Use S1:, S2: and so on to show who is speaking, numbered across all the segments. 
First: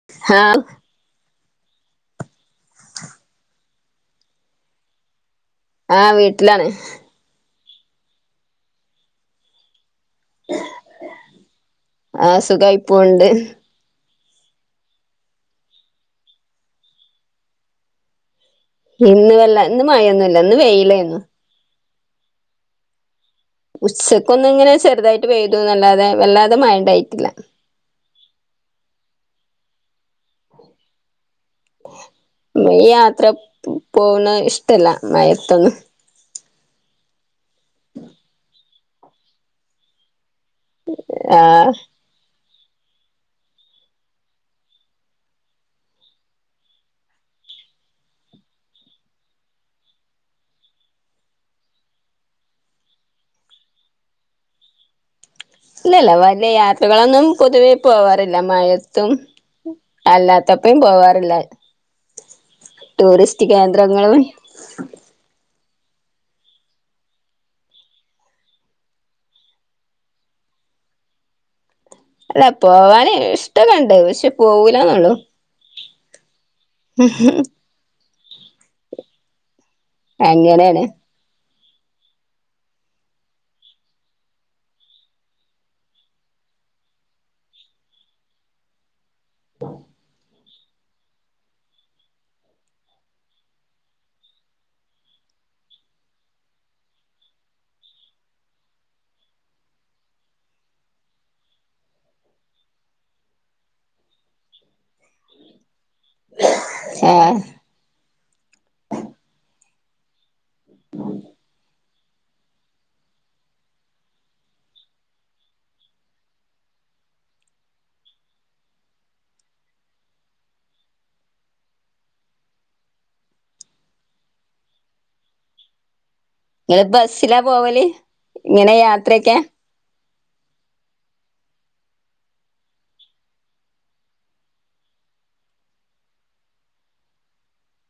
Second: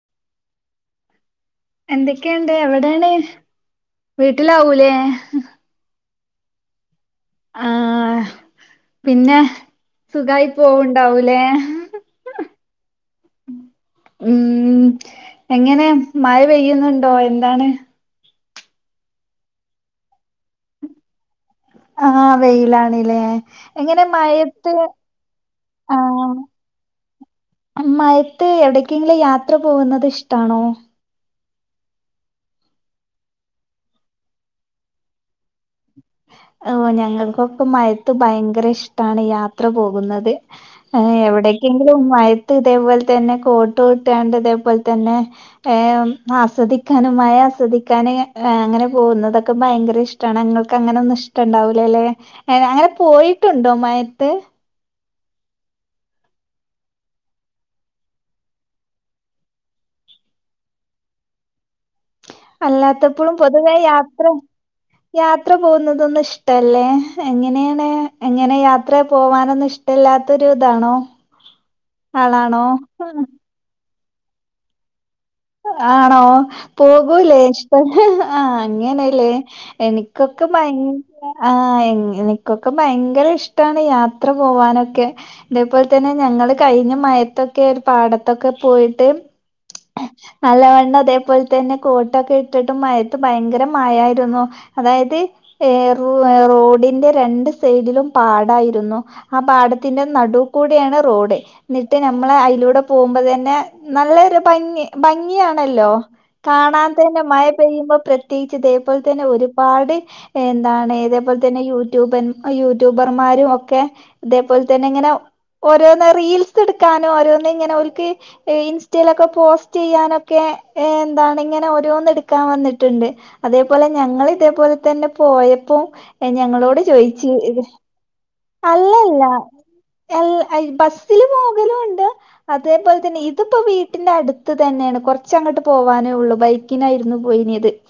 S1: [unintelligible]
S2: എന്തൊക്കെണ്ട് എവിടേണ് വീട്ടിലാവുലേ
S1: ആഹ് വീട്ടിലാണ്
S2: ആഹ് പിന്നെ സുഖായി പോവ്ണ്ടാവൂലേ
S1: ആ സുഖായി പോണ്ട്
S2: ഉം എങ്ങനെ മഴ പെയ്യുന്നുണ്ടോ എന്താണ്?
S1: ഇന്ന് വല്ല ഇന്ന് മഴയൊന്നല്ല ഇന്ന് വെയിലേന്ന്.
S2: ആഹ് വെയിലാണ് ലേ
S1: ഉച്ചക്കൊന്ന് ങ്ങനെ ചെറുതായിട്ട് പെയ്തുന്നല്ലാതെ വല്ലാതെ മയണ്ടായിട്ടില്ല.
S2: മയത്ത് എവിടക്കെങ്കിലും യാത്ര പോകുന്നത് ഇഷ്ടാണോ?
S1: ഈ യാത്ര പോണ ഇഷ്ടല്ല മയത്തൊന്നും.
S2: ഓ ഞങ്ങൾക്കൊക്കെ മയത്ത് ഭയങ്കര ഇഷ്ടാണ് യാത്ര പോകുന്നത്.
S1: ആ
S2: എവടക്കെങ്കിലും ഉം മയത്ത് ഇതേപോലെ തന്നെ, കോട്ടൂ ട്ട്കാണ്ട് ഇതേപോലെ തന്നെ, ഏഹ് ആസ്വദിക്കാന് മയ ആസ്വദിക്കാന് അങ്ങന പോകുന്നതൊക്കെ ഭയങ്കര ഇഷ്ട്ടാണ് ഞങ്ങൾ ഇങ്ങക്കങ്ങനൊന്നും ഇഷ്ടണ്ടാവൂലലെ. അങ്ങനെ പോയിട്ടുണ്ടോ മയത്ത്?
S1: ഇല്ലല്ല വലിയ യാത്രകളൊന്നും പൊതുവേ പോവാറില്ല മഴത്തും അല്ലാത്തപ്പയും പോവാറില്ല.
S2: അല്ലാത്തപ്പോളും
S1: ടൂറിസ്റ്റ്
S2: പൊതുവെ
S1: കേന്ദ്രങ്ങളും
S2: യാത്ര യാത്ര പോവുന്നതൊന്നും ഇഷ്ടല്ലേ എങ്ങനെണ്? എങ്ങനെ യാത്ര പോവാനൊന്നും ഇഷ് ഷ്ടല്ലാത്തൊരു ഇതാണോ
S1: അല്ല
S2: ആളാണോ?
S1: പോവാന് ഇഷ്ട്ടക്കേണ്ട് പക്ഷെ പോവൂല്ലന്ന്ള്ളു.
S2: ആണോ പോകൂലേ ഇഷ്ട ആഹ് അങ്ങനെല്ലേ എനിക്കൊക്കെ ഭയ
S1: അങ്ങനെയാണ്
S2: ആഹ് എ എനിക്കൊക്കെ ഭയങ്കര ഇഷ്ടാണ് യാത്ര പോവാനൊക്കെ. ഇതേപോലെ തന്നെ ഞങ്ങള് കഴിഞ്ഞ മയത്തൊക്കെ ഒര് പാടത്തൊക്കെ പോയിട്ട്,
S1: [unintelligible]
S2: നല്ലവണ്ണം ഇതേപോലതന്നെ കോട്ടൊക്കെ ഇട്ടിട്ടും മയത്ത് ഭയങ്കര മഴായിരുന്നു. അതായത് ഏഹ് റൂ റോഡിന്റെ രണ്ട് സൈഡിലും പാടായിരുന്നു. ആ പാടത്തിന്റെ നടുകൂടെയാണ് റോഡ്. ന്നിട്ട് നമ്മള് അയിലൂടെ പോവുമോമ്പോ തന്നെ നല്ലൊരു ഭംഗി ഭംഗിയാണല്ലോ കാണാൻ
S1: ആ
S2: തന്നെ മയ പെയ്യുമ്പോ പ്രത്യേകിച്ച് ഇതേപോലെ തന്നെ ഒരുപാട് എന്താണ് ഇതേപോലെ തന്നെ യൂ യൂബ യൂട്യൂബർമാരും ഒക്കെ ഇതേപോലെ തന്നെ ഇങ്ങനെ ഓരോന്ന് റീൽസ് എടുക്കാനോ ഓരോന്ന് ഇങ്ങനെ ഓര്ക്ക് ഇൻസ്റ്റയിലൊക്കെ പോസ്റ്റ് റ്റ് ചെയ്യാനൊക്കെ എന്താണ് ഇങ്ങനെ ഓരോന്ന് എടുക്കാൻ വന്നിട്ടുണ്ട്. അതേപോലെ ഞങ്ങള് ഇതേപോലെ തന്നെ പോയപ്പോ ഞങ്ങളോട്
S1: നിങ്ങള്
S2: ചോയിച്ച്
S1: ബസ്സിലാ
S2: ഇത്
S1: പോവല് ഇങ്ങനെ
S2: അല്ലല്ല
S1: യാത്രയൊക്കെ
S2: എൽ ബസ്സില് പോകലുണ്ട് അതേപോലെ തന്നെ ഇതിപ്പോ വീട്ടിന്റെ അടുത്ത് തന്നെയാണ് കുറച്ചങ്ങോട്ട് പോവാനേ ഉള്ളു ബൈക്കിനായിരുന്നു പോയിനത്. [inaudible]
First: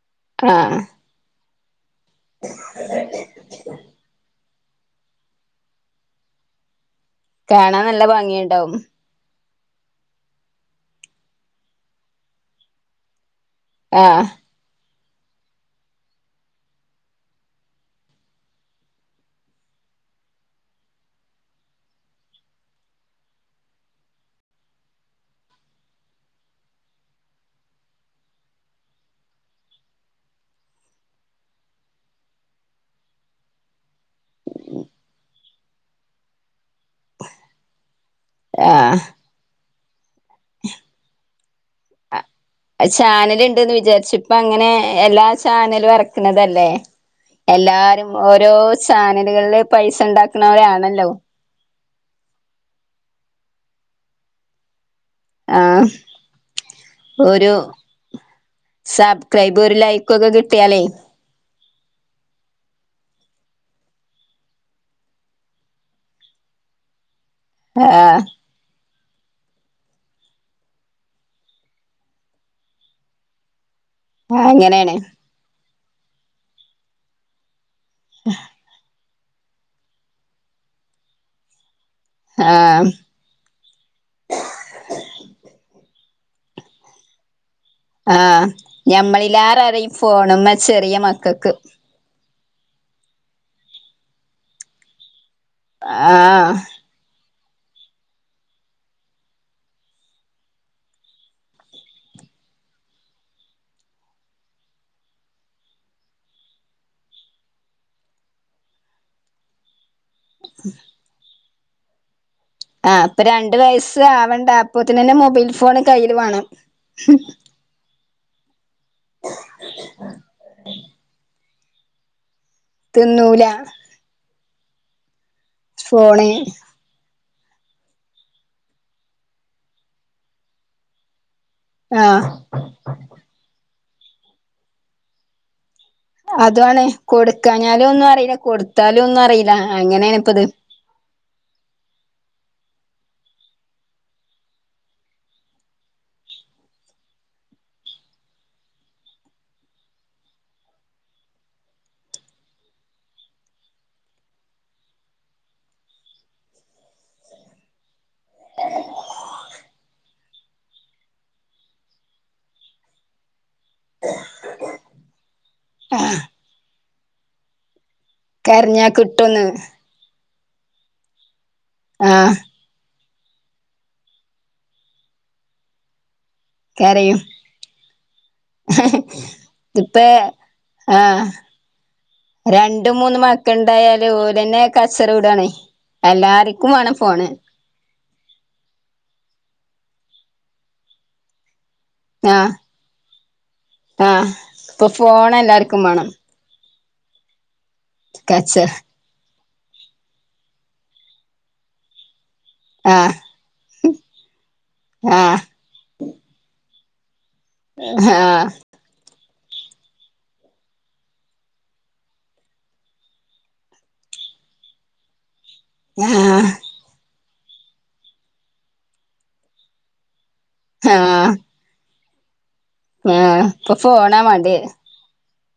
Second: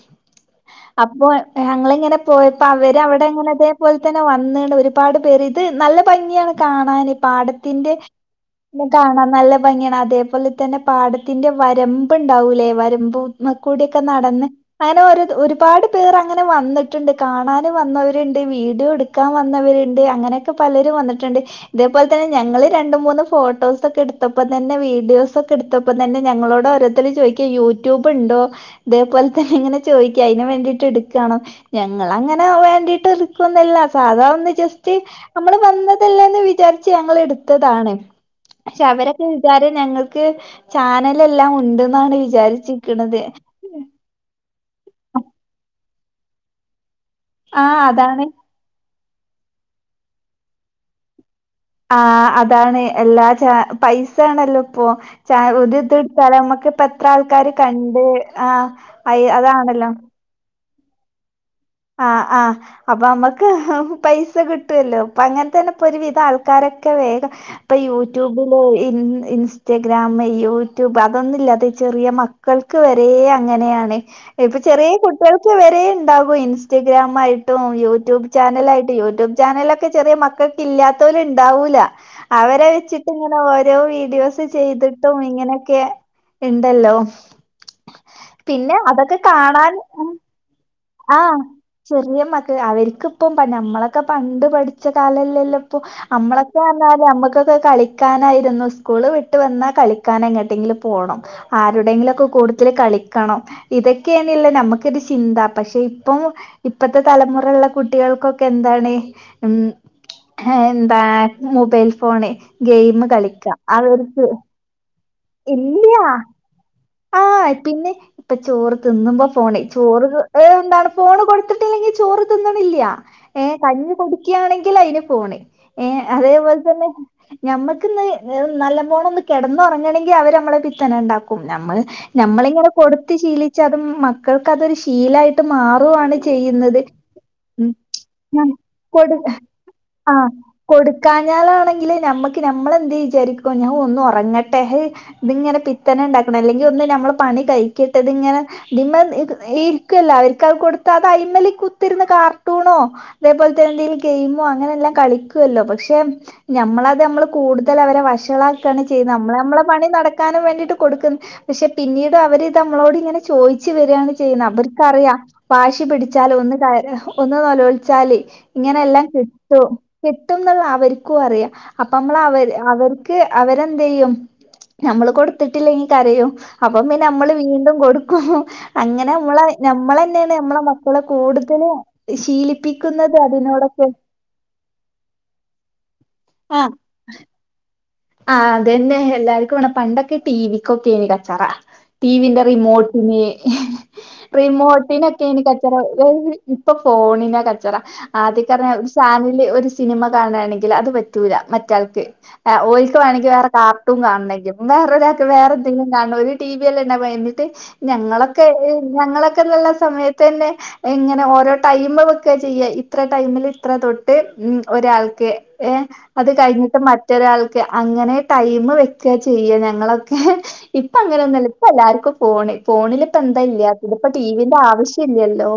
S1: ആഹ്
S2: അപ്പോ ഞങ്ങളിങ്ങനെ പോയപ്പോ അവര് അവിടെങ്ങനെ ഇതേപോലെ തന്നെ വന്ന്ണ് ഒരുപാട് റുത് നല്ല ഭംഗിയാണ് കാണാന്
S1: കാണാൻ
S2: പാടത്തിന്റെ,
S1: നല്ല ഭംഗിയുണ്ടാവും.
S2: കാണാൻ നല്ല ഭംഗിയാണ് അതേപോലെ തന്നെ പാടത്തിന്റെ വരമ്പ് ഉണ്ടാവൂല്ലേ വരമ്പ് ക്കൂടിയൊക്കെ
S1: ആഹ്
S2: നടന്ന് അങ്ങനെ ഒരു ഒരുപാട് പേർ അങ്ങനെ വന്നിട്ടുണ്ട് കാണൻ വന്നവരുണ്ട്, വീഡിയോ എടുക്കാൻ വന്നവരുണ്ട്, ണ്ട് അങ്ങനെയൊക്കെ പലരും വന്നിട്ടുണ്ട്. ഇതേപോലെ തന്നെ ഞങ്ങള് രണ്ടു മൂന്നും ഫോട്ടോസൊക്കെ എടുത്തപ്പതന്നെ വീഡിയോസൊക്കെ തപ്പം തന്നെ ഞങ്ങളോട് ഓരോരുത്തര് ചോയ്ക്കാ യൂട്യൂബ് ഉണ്ടോ ഇതേപോലത്തെ ഇങ്ങനെ ചോയ്ക്കും അയ്നും വേണ്ടിട്ട് എട്ക്കാണോ ഞങ്ങള് അങ്ങനെ വേണ്ടിട്ട് എട്ക്കോന്നല്ല സാധാ ഒന്ന് ജസ് റ്റ് അമ്മള് വന്നതല്ലേന്ന് വിചാരിച്ച് ഞങ്ങള് എടുത്തതാണ് പക്ഷെ
S1: ആഹ്
S2: അവരൊക്കെ കാര്യം ഞങ്ങൾക്ക് ചാനല് എല്ലാം ഉണ്ട്ന്നാണ് വിചാരിച്ചിരിക്ക്‌ണത്
S1: ണ്ട്ന്ന് വിചാരിച്ച് ഇപ്പ അങ്ങനെ എല്ലാ ചാനലും എറക്ക്ണതല്ലേ
S2: ആഹ്
S1: എല്ലാരും
S2: അതാണ്
S1: ഓരോ ചാനലുകളില് പൈസ ഉണ്ടാക്കുന്നവരാണല്ലോ
S2: ആഹ് അതാണ് എല്ലാ ചാ പൈസ ആണല്ലോ ഇപ്പൊ ചാ ഒരിത്
S1: ആഹ്
S2: ഇത് ഇട്ടാല് നമക്ക് ഇപ്പ എത്ര
S1: ഒരു
S2: ആൾക്കാര് കണ്ട് ആഹ് അയ് അതാണല്ലോ
S1: ട്ട്യാലേ
S2: ആഹ് ആഹ് അപ്പൊ അമ്മക്ക് പൈസ കിട്ടുവല്ലോ അപ്പൊ അങ്ങനെ തന്നെ ഇപ്പ ഒരുവിധം ആൾക്കാരൊക്കെ വേഗം ഇപ്പം
S1: ആഹ്
S2: യൂട്യൂബും ഇൻ ഇൻസ്റ്റഗ്രാമ് യൂട്യൂബ് അതൊന്നുംല്ലാതെ ചെറിയ മക്കൾ ക്ക് വെരേ അങ്ങനെയാണ് ഇപ്പൊ ചെറിയ
S1: അങ്ങനേണ്.
S2: കുട്ടികൾക്ക് വരെ ഇണ്ടാകും ഇൻസ്റ്റഗ്രാമായി ട്ടും യൂട്യൂബ് ചാനലായിട്ട് യൂട്യൂബ് ചാനലൊക്കെ ചെറിയ മക്കൾക്ക് ഇല്ലാത്തോല് ഉണ്ടാവൂല അവരെ
S1: ആഹ്
S2: വെച്ചിട്ട് ഇങ്ങനെ ഓരോ വീഡിയോസ് ചെയ്തിട്ടും ഇങ്ങനൊക്കെ ഇണ്ടല്ലോ
S1: ആഹ്
S2: പിന്നെ അതൊക്കെ
S1: ഞമ്മളിലേറെ അറിയും ഈ
S2: കാണാൻ
S1: ഫോണുമ്മേ ചെറിയ
S2: ആഹ്
S1: മക്കക്ക്
S2: ചെറിയ മക്കക്ക് അവർക്കിപ്പം ഞമ്മളൊക്കെ പണ്ട് പഠിച്ച കാലൽ ല്ലല്ലോ ഇപ്പോ
S1: ആഹ്
S2: അമ്മളൊക്കെ പറഞ്ഞാല് അമ്മക് അന്നൊക്കെ കളിക്കാനായിരുന്നു സ്കൂള് വിട്ട് വന്നാ കളിക്കാന് എങ്ങട്ടെങ്കിലുംപോണം ആരുടെങ്കിലൊക്കെ കൂടത്തില് കളിക്കണം ഇതൊക്കെയാനീല്ലോ നമുക്കൊരു ചിന്ത പക്ഷെ ഇപ്പം ഇപ്പത്തെ തലമുറേൽള്ള കുട്ടികൾക്കൊക്കെ എന്താണ് ഉം ഏഹ് എന്താ മൊബൈൽ ഫോണേ
S1: ആഹ് ഇപ്പൊ രണ്ട് വയസ്സ് ആവണ്ട അപ്പൊത്തിനന്നെ മൊബൈൽ ഫോണ്
S2: ഇല്ല്യ
S1: കയ്യില് വേണം
S2: ആഹ് പിന്നെ ഇപ്പ ചോറ് തിന്നുമ്പോ ഫോണ് ചോറ് ഓ എന്താണ് ഫോണ് കൊടുത്തി ല്ലെങ്കിൽ ചോറ് തിന്നണില്ല
S1: തിന്നൂല
S2: ഏഹ് കഞ്ഞി കുടിക്ക്യാണെങ്കിൽ അയിന് ഫോണ് ഏഹ്
S1: ഫോണ്
S2: അതേപോലെത്തന്നെ ഞമ്മക്ക്ന്ന് നല്ല പോണം ഒന്ന് കിടന്നുറങ്ങണെങ്കി അവര് നമ്മളെ പിത്തന ഉണ്ടാക്കും ഞമ്മള്
S1: ആഹ്
S2: ഞമ്മളിങ്ങനെ കൊടുത്ത് ശീലിച്ചാ അതും മക്കൾക്ക് അതൊരു ശീലായിട്ട് മാറും ആണ്
S1: അതുവാണ് കൊടുക്കാഞ്ഞാലും ഒന്നും അറിയില്ല കൊടുത്താലും
S2: കൊടു
S1: ഒന്നും അറിയില്ല അങ്ങനെയാണ്
S2: ആഹ്
S1: ഇപ്പത്
S2: കൊടുക്കാഞ്ഞാലാണെങ്കില് നമ്മക്ക് നമ്മള് എന്ത് വിചാരിക്കും ഞാൻ ഒന്ന് ഒറങ്ങട്ടെ ഇതിങ്ങനെ പിത്തന ഉണ്ടാക്കണം അല്ലെങ്കിൽ ഒന്ന് നമ്മൾ പണി കഴിക്കട്ടെത് ഇങ്ങനെ ഇത് മ്മേ ഇരിക്ക്വല്ല അവർക്ക്ത് കൊടുത്താ അത് അയ്മ്മലി കുത്തിരുന്ന് കാർട്ടൂണോ അതേപോലെത്തെ എന്തെങ്കിലും ഗെയിമോ അങ്ങനെ എല്ലാം കളിക്കുവല്ലോ പക്ഷെ ഞമ്മളത് നമ്മള് കൂടുതൽ അവരെ വഷളാക്ക്വാണ് ചെയ്യുന്നത് നമ്മള് നമ്മളെ പണി നടക്കാനും വേണ്ടിയിട്ട് കൊടുക്കുന്ന് പക്ഷെ പിന്നീട് അവര് ഇത് നമ്മളോട് ഇങ്ങനെ ചോയിച്ച് വര്വാണ് ചെയ്യുന്നത് അവർക്കറിയാം വാശി പിടിച്ചാല് ഒന്ന് ക ഒന്ന് നെലോലിച്ചാല് ഇങ്ങനെ
S1: കരഞ്ഞാ
S2: എല്ലാം
S1: കിട്ടുംന്ന്
S2: കിട്ടും കിട്ടുംന്നുള്ള അവര്ക്കും അറിയാം അപ്പൊ നമ്മൾ
S1: ആഹ്
S2: അവർ അവർക്ക് അവരെന്തെയ്യും ഞമ്മള് കൊടുത്തിട്ടില്ലങ്കി കരയും അപ്പം പിന്നെ
S1: കരയും
S2: നമ്മള് വീണ്ടും കൊടുക്കും അങ്ങനെ നമ്മള്
S1: ഇതിപ്പേ
S2: ഞമ്മളന്നെയാണ് നമ്മളെ മക്കളെ കൂടുതല് ശീലിപ്പിക്കുന്നത്
S1: രണ്ട്മൂന്ന്
S2: അതിനോടൊക്കെ
S1: മക്കളുണ്ടായാല് ഓലന്നെ കച്ചറ കൂടുവാണെ
S2: ആ
S1: എല്ലാര്ക്കും വേണം ഫോണ്
S2: ആഹ് അതന്നെ എല്ലാര്ക്കും വേണം പണ്ടൊക്കെ ടി വി ക്കൊക്കേനി കച്ചറ ടി വിന്റെ
S1: ആഹ്
S2: റിമോട്ടിന്
S1: ആഹ് ഇപ്പൊ
S2: റിമോട്ടിനൊക്കെ
S1: ഫോൺ
S2: ഏനി കച്ചറ
S1: എല്ലാർക്കും വേണം
S2: ഇപ്പൊ ഫോണിനാകച്ചറ ആദ്യക്കെ
S1: കച്ചറ
S2: റഞ്ഞാ ചാനല് ഒരു സിനിമ കാണാണെങ്കിൽ അത് പറ്റൂല മറ്റാൾക്ക് ഒൽക്ക് ഓൽക്ക്
S1: ആഹ്
S2: വേണെങ്കി വേറെ കാർട്ടൂ കാണെനെക്ക വേറെരാക്ക്
S1: ആഹ്
S2: വേറെന്തെങ്കിലും കാണനം ഒരു ടി വിയല്ലെണ്ടാവ എ ട്ട് ഞങ്ങളൊക്കെ
S1: ആഹ്
S2: ഞങ്ങളൊക്കെ നല്ല സമയത്ത്ന്നെ എങ്ങനെ ഓരോ ടൈമ് വെക്കാചെയ്യ ഇത്ര ടൈമില് ഇത്ര തൊട്ട് ഉം ഒരാൾക്ക് ഏഹ് അത്
S1: ആഹ്
S2: കഴിഞ്ഞിട്ട് മറ്റൊരാൾക്ക് അങ്ങനെ ടൈം വെക്ക ചെയ്യാ ഞങ്ങളൊക്കെ ഇപ്പൊ
S1: ആഹ്
S2: അങ്ങനെയൊന്നുമല്ല ഇപ്പ എല്ലാർക്കും ഫോണ് ഫോണിലിപ്പ എന്താ
S1: ആഹ് ഇപ്പൊ
S2: ഇല്ലാത്തത് ഇപ്പ
S1: ഫോണാ
S2: ടിവിന്റെ
S1: വാണ്ടിയെ
S2: ആവശ്യ ല്ലല്ലോ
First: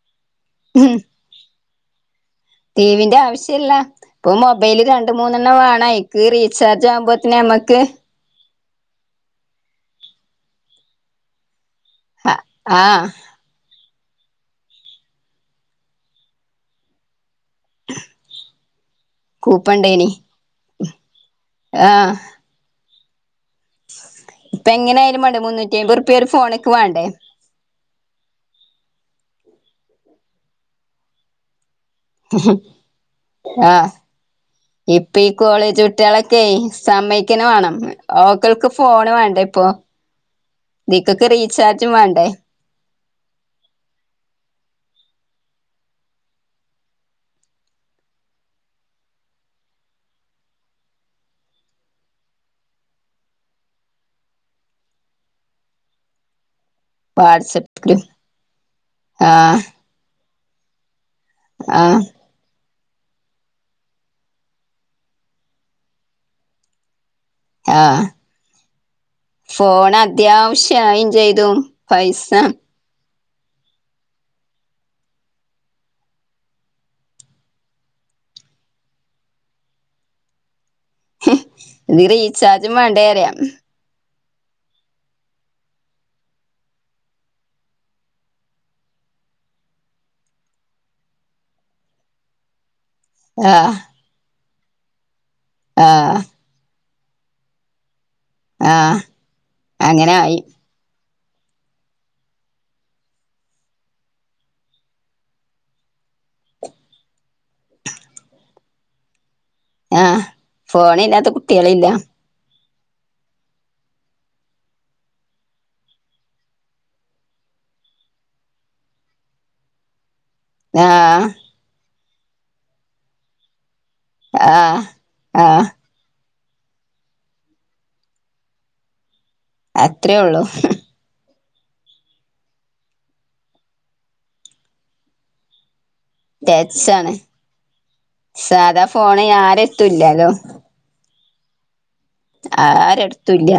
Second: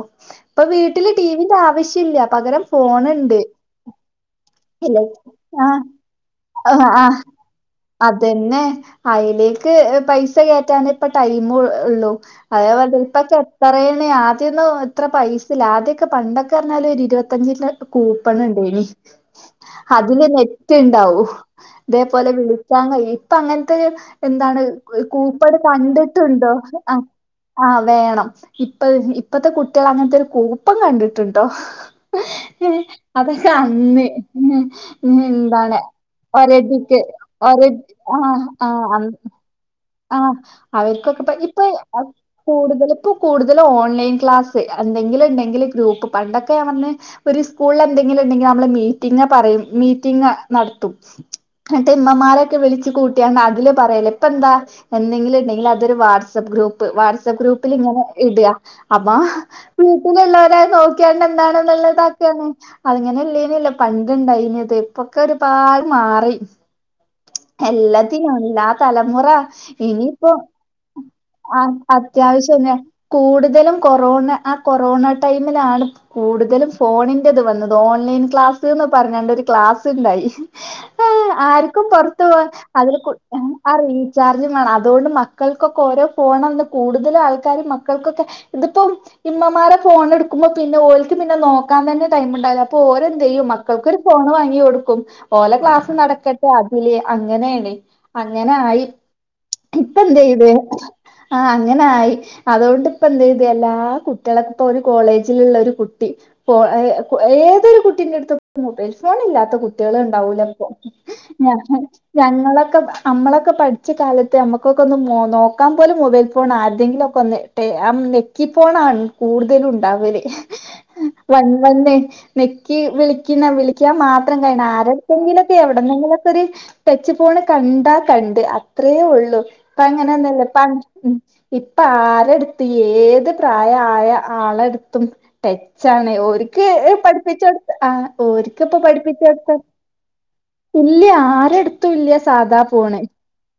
S2: ഇപ്പൊ
S1: ഉം
S2: വീട്ടില് ടിവിന്റെ ആവശ്യം ഇല്ല പകരം
S1: ടിവിന്റെ
S2: ഫോണുണ്ട്
S1: ആവശ്യമില്ല ഇപ്പൊ മൊബൈല് രണ്ട് മൂന്നെണ്ണം
S2: ആഹ്
S1: വേണേയ്
S2: ആഹ് ആഹ് പിന്നെ അതിലേക്ക് പൈസ കയറ്റാനേ ഇപ്പം ടൈമുള്ളൂ ഉള്ളൂ അതേ പോലെ
S1: ആഹ്
S2: ഇപ്പം പറയണെ ആദ്യമൊന്നും എത്ര പൈസല്ല ആദ്യമൊക്കെ പണ്ടൊക്കെ പറഞ്ഞാൽ, ഒരു ഇരുപത്തഞ്ചിന്റെ കൂപ്പൺ ഇണ്ടേഞ്ഞ്
S1: കൂപ്പണ്ടേനി
S2: അതില് നെറ്റ് ഉണ്ടാവു
S1: ആഹ്
S2: ഇതേപോലെ വിളിക്കാൻ കഴിയും ഇപ്പൊ അങ്ങനത്തെ എന്താണ്
S1: ഇപ്പ എങ്ങനെ ആയാലും വേണ്ടേ
S2: കൂപ്പണ്
S1: മുന്നൂറ്റി അമ്പത് റുപ്യ ഒരു
S2: കണ്ടിട്ടുണ്ടോ
S1: ഫോണ്ക്ക്
S2: ആഹ്
S1: വേണ്ടേ
S2: ആഹ് വേണം ഇപ്പ ഇപ്പത്തെ കുട്ടികൾ അങ്ങനത്തെ ഒരു കൂപ്പൺ കണ്ടിട്ടുണ്ടോ അതൊക്കെ
S1: ആഹ്
S2: അന്ന്
S1: ഇപ്പ
S2: ഇന്ന്
S1: ഈ
S2: എന്താണ്
S1: കോളേജ്
S2: [unintelligible]
S1: കുട്ടികളൊക്കെ സമ്മയ്ക്കന്നെ വേണം
S2: ആഹ്
S1: ഓക്കൾക്ക്
S2: ആഹ്
S1: ഫോണ് വേണ്ടേ ഇപ്പൊ
S2: ആഹ്
S1: ഇതിക്കൊക്കെ
S2: അവർക്കൊക്കെ ഇപ്പൊ
S1: റീചാർജും വേണ്ടേ
S2: കൂടുതലിപ്പോ കൂടുതല ഓൺലൈൻ ക്ലാസ് എന്തെങ്കിലും ഉണ്ടെങ്കില് ഗ്രൂപ്പ് പണ്ടൊക്കെ ആണന്നേ ഒരു സ്കൂളിൽ എന്തെങ്കിലും ഉണ്ടെങ്കിൽ നമ്മള് മീറ്റിംഗ് പറയും മീറ്റിംഗ് നടത്തും എന്നിട്ട് ഇമ്മമാരൊക്കെ വിളിച്ച് കൂട്ടിയന്നാ അതില് പറയൽ ഇപ്പ എന്താ എന്തെങ്കിൽ ഇണ്ടെങ്കിൽ അതൊരു വാട്സ്ആപ്പ് ഗ്രൂപ്പ് വാട്ട്സപ്പ് ഗ്രൂപ്പിൽ
S1: വാട്സപ്പിലും
S2: ഇങ്ങനെ ഇട അപ്പ
S1: ആഹ്
S2: വീട്ടിലുള്ളവര നോക്കിയ എന്താ
S1: ആഹ്
S2: [unintelligible] അങ്ങനെ ഇല്ലേനല്ല പണ്ട്ഇണ്ടായിനെത് ഇപ്പൊക്കെ ഒരുപാട് മാറി
S1: ആഹ്
S2: എല്ലാത്തും എല്ലാ തലമുറ
S1: ഫോൺ
S2: ഇനിയിപ്പേ
S1: അത്യാവശ്യായും ചെയ്തു
S2: ആ
S1: പൈസ
S2: അത്യാവശ്യം എന്ന കൂടുതലും കൊറോണ ആ കൊറോണ ടൈമിലാണ് കൂടുതലും ഫോണിന്റെത് വന്നത് ഓൺലൈൻ ക്ലാസ്ന്ന് പറഞ്ഞോണ്ട് ഒരു ക്ലാസ് ഇണ്ടായി ആഹ് ആർക്കും
S1: ഇത്
S2: പുറത്ത് പോവാ
S1: റീചാർജും
S2: അതിൽ
S1: വേണ്ടേ
S2: [unintelligible]
S1: പറയാ
S2: ആ റീചാർജും വേണം അതുകൊണ്ട് മക്കൾക്കൊക്കെ ഓരോ ഫോണന്ന് കൂടുതലും ആൾക്കാര് മക്കൾക്കൊക്കെ ഇതിപ്പോം ഇമ്മമാരെ ഫോണ് എടുക്കുമ്പോ പിന്നെഓൽക്ക് പിന്നെ നോക്കാൻ തന്നെ ടൈം ഉണ്ടാവില്ല അപ്പൊ ഓരോ എന്തെയ്യും
S1: ആഹ്
S2: മക്കൾക്കൊരു ഫോൺ വാങ്ങി കൊടുക്കും ഓലെ ക്ലാസ്
S1: ആഹ്
S2: നടക്കട്ടെ അതില് അങ്ങനെയാണ് അങ്ങനായി
S1: ആഹ്
S2: ഇപ്പ
S1: അങ്ങനെ
S2: എന്ത്
S1: ആയി
S2: ചെയ്ത് ആഹ് അങ്ങനായി അതുകൊണ്ട് ഇപ്പ എന്ത ചെയ്ത് എല്ലാ കുട്ടികളക്കും ഇപ്പ ഒരു കോളേജിലുള്ള ഒരു കുട്ടി ഏതൊരു കുട്ടീന്റെ അടുത്ത് മൊബൈൽ ഫോൺ ഇല്ലാത്ത കുട്ടിക
S1: ആഹ്
S2: ണ്ടാവുല്ലപ്പൊ
S1: ഫോണില്ലാത്ത
S2: ഞാൻ
S1: കുട്ടികളില്ല
S2: ഞങ്ങളൊക്കെ നമ്മളൊക്കെ പഠിച്ച കാലത്ത് നമ്മുക്കൊക്കെ ഒന്ന് നോക്കാൻ പോലും മൊബൈൽ ഫോൺ ആര ടേങ്കിലും ഒക്കെ ഒന്ന് ആഹ് നെക്കി ഫോണാണ് കൂടുതലും ഉണ്ടാവല്
S1: ആഹ്
S2: അന്നന്നെ നെക്കി വിളിക്കുന്ന വിളിക്കാ മാത്രം വേണം
S1: ആഹ്
S2: ആരെടുത്തെങ്കിലുമെടുത്ത്
S1: ആഹ്
S2: എന്നെങ്കിലൊക്കെ ഒരു ടച്ച് ഫോണ് കണ്ടാ കണ്ട് അത്രേ ഉള്ളു ഇപ്പ
S1: അത്രേ ഉള്ളൂ
S2: അങ്ങനൊന്നല്ലേ ഇപ്പ ഉം ഇപ്പ ആരെട്ത്ത് ഏത് പ്രായ ആയ ആളെട്ത്തും തെ ച്ചാണേ ഓര്ക്ക്
S1: ടച്ച് ആണ്
S2: പഠിപ്പിച്ചൊട്ത്ത് ആ ഓര്ക്ക് പ്പ പഠിപ്പിച്ചൊട്ത്ത
S1: ത്തും ഇല്ലാലോ
S2: ഇല്ല്യ ആരെട്ത്തും ഇല്ല്യ സാദാ ഫോണ്
S1: ആരെടുത്തുല്ല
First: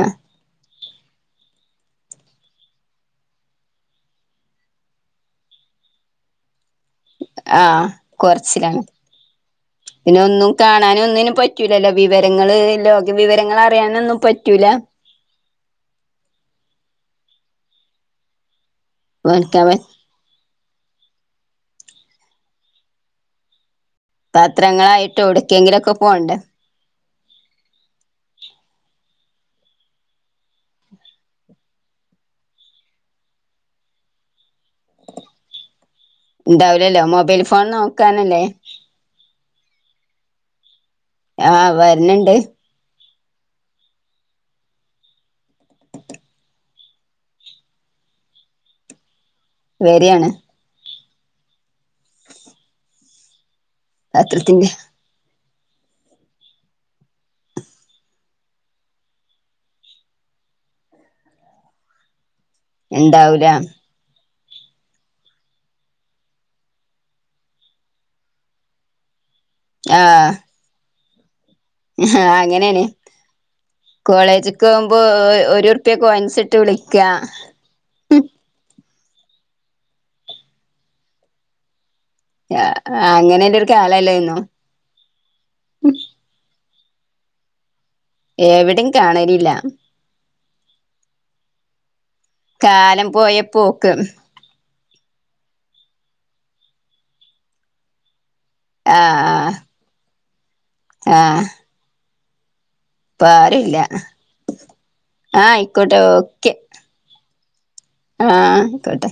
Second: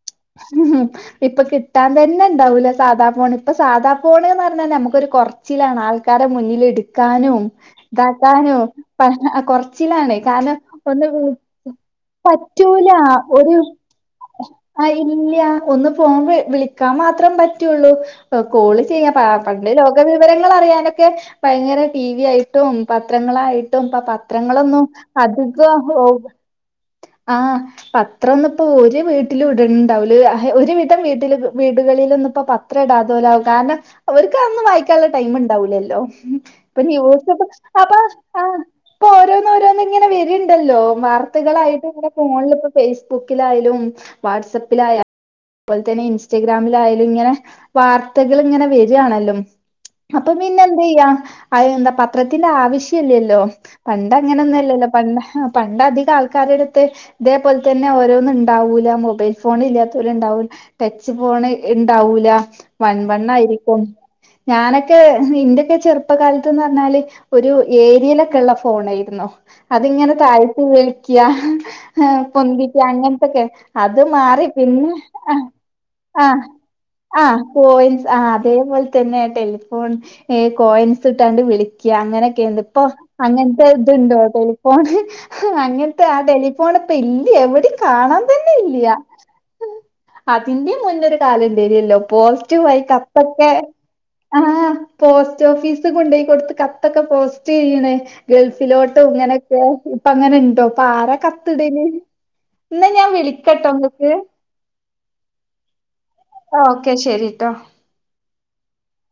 S2: ഇപ്പൊ കിട്ടാൻ തന്നെ ഉണ്ടാവൂല സാദാ ഫോണ് ഇപ്പൊ സാദാ ഫോണ്ന്ന് പർഞ്ഞാ നമുക്കൊരു കൊർ ച്ചിലാണ് ആൾക്കാരെ മുന്നില്ട് ക്കാനും
S1: ആഹ്
S2: ഇതാക്കാനും
S1: കൊറച്ചിലാണ്
S2: പ കൊർച്ചിലാണ്
S1: പിന്നെ ഒന്നും
S2: കാര്ണം
S1: കാണാനും
S2: ഒന്ന് വ്
S1: ഒന്നിനും പറ്റൂലല്ലോ വിവരങ്ങള്
S2: പറ്റൂലാ
S1: ലോക
S2: ഒരു
S1: വിവരങ്ങൾ അറിയാനൊന്നും പറ്റൂല
S2: [unintelligible] ഇല്ല്യാ ഒന്ന് ഫോൺ വ് വിളിയ്ക്കാൻ മാത്രം പറ്റൊള്ളൂ ആ കോള് ചെയ്യാ പാ
S1: ഓൽക്കവൻ
S2: പണ്ടേലോ ഇപ്പ വിവരങ്ങൾ അറിയാനൊക്കെ ഭയങ്കര ടി വി ആയിട്ടും പത്രങ്ങളായിട്ടും ഇപ്പ പ
S1: പാത്രങ്ങളായിട്ട് എവ്ട്ക്കേങ്കിലൊക്കെ പോണ്ടേ
S2: ആഹ് പത്രം ഒന്നും ഇപ്പോ ഒരു വീട്ട്ലും ഇട്ണ് ണ്ടാവൂല ഒരുവിധം വീട്ട്ലും വീടുകളിലൊന്നും ഇപ്പോ പത് ത്രം ടാത്തോലാവും കാര്ണം ഓര്ക്ക് അതൊന്നും വായിക്ക് ക്കാള്ള ടൈം ണ്ടാവൂലല്ലോ ഇപ്പഞ്ഞി
S1: ഉണ്ടാവൂലല്ലോ മൊബൈൽ
S2: യുറ്റൂബ്
S1: ഫോൺ
S2: അപ്പ
S1: നോക്കാനല്ലേ
S2: ആ ണ്ടല്ലോ
S1: ആഹ്
S2: വാർത്തകളായിട്ട് ങ്ങനെ
S1: വരണണ്ട്
S2: ഫോണ്ലിപ്പോ ഫേസ്ബുക്കിലായാലും വാട്സപ്പിലായാലും അത് പോൽ തന്നെ ഇൻസ്റ്റഗ്രാമിലായാലും ഇങ്ങനെ വാർത്തകള് ഇങ്ങനെ വരാണല്ലോ
S1: വരിയാണ്
S2: അപ്പൊ പിന്നെ എന്ത്യ്യാ അത് എന്താ പത്രത്തിന്റെ ആവശ്യല്ലല്ലോ പണ്ട്
S1: പത്രത്തിന്റെ
S2: അങ്ങനൊന്നുംല്ലല്ലോ പണ്ട് പണ്ട് അധികം ആൾക്കാരടുത്ത് ഇതേപോൽ തന്നെ ഓരോന്ന് ണ്ടാവൂല മൊബൈൽ ഫോണ് ഇല്ലാത്തോര്ണ്ടാവും ടച്ച് ഫോണ് ഇണ്ടാവൂല
S1: ഉണ്ടാവൂല
S2: വൺവണ്ണായിരിയ്ക്കും ഞാനൊക്കെ ഇന്റെക്കെ ചെർപ്പകാലത്ത്ന്നർഞ്ഞാല് ഒരു ഏരിയലൊക്കെള്ള ഫോണേയ്ര്ന്നു അതിങ്ങനെ
S1: ആഹ്
S2: താഴ്ത്തി വിളിക്ക്യാ ആ പൊന്തീറ്റ്
S1: അങ്ങനെയാണ്
S2: അങ്ങൻത്തൊക്കെ അത് മാറി
S1: കോളേജ്ക്ക്
S2: പിന്നെ
S1: പോകുമ്പോ
S2: ആ ആ
S1: ക്ക്യാ
S2: ആ കോയിൻസ് ആ അതേപോൽ തന്നെ ടെലിഫോൺ ഏ കോയൻസ് ഇട്ടാണ്ട് വിളിക്യാ അങ്ങനെ ക്കേന്ന് ഇപ്പൊ
S1: അങ്ങനെല്ല
S2: അങ്ങൻത്തെ
S1: ഒരു
S2: ഇത്ണ്ടോ
S1: കാലല്ലായിരുന്നോ
S2: ടെലിഫോൺ ഹാ അങ്ങൻത്തെ ആ ടെലിഫോണ് ഇപ്പ ഇല്ല്യാ എവ്ടിം കാണാൻ
S1: എവ്ടിം കാണലില്ല
S2: അതിന്റിം മുന്നൊര് കാലംണ്ടേയ്നല്ലോ പോസ്റ്റ് വയി
S1: കാലം പോയ
S2: കത്തോക്കെ
S1: പോക്ക്
S2: ആ പോസ്റ്റ് ഓഫീസ് കൊണ്ടോയി കൊട്ത്ത് കത്തൊക്കെ പോസ്റ്റ് ചെയ്യ്ണേ ഗൾഫിലോട്ടും
S1: ആഹ്
S2: ങ്ങനൊക്കെ ഇപ്പ അങ്ങനെണ്ടോ ഇപ്പ ആരാ
S1: ആഹ് ആഹ്
S2: കത്ത്ടല് ഇന്നാ ഞാൻ വിളിക്കട്ടോ
S1: ഇപ്പാരുല്ല
S2: ങ്ങക്ക്
S1: ആഹ് ആയിക്കോട്ടെ
S2: ആ ഓ ഓക്കേ ശരിട്ടോ
S1: ആ അയ്ക്കോട്ടെ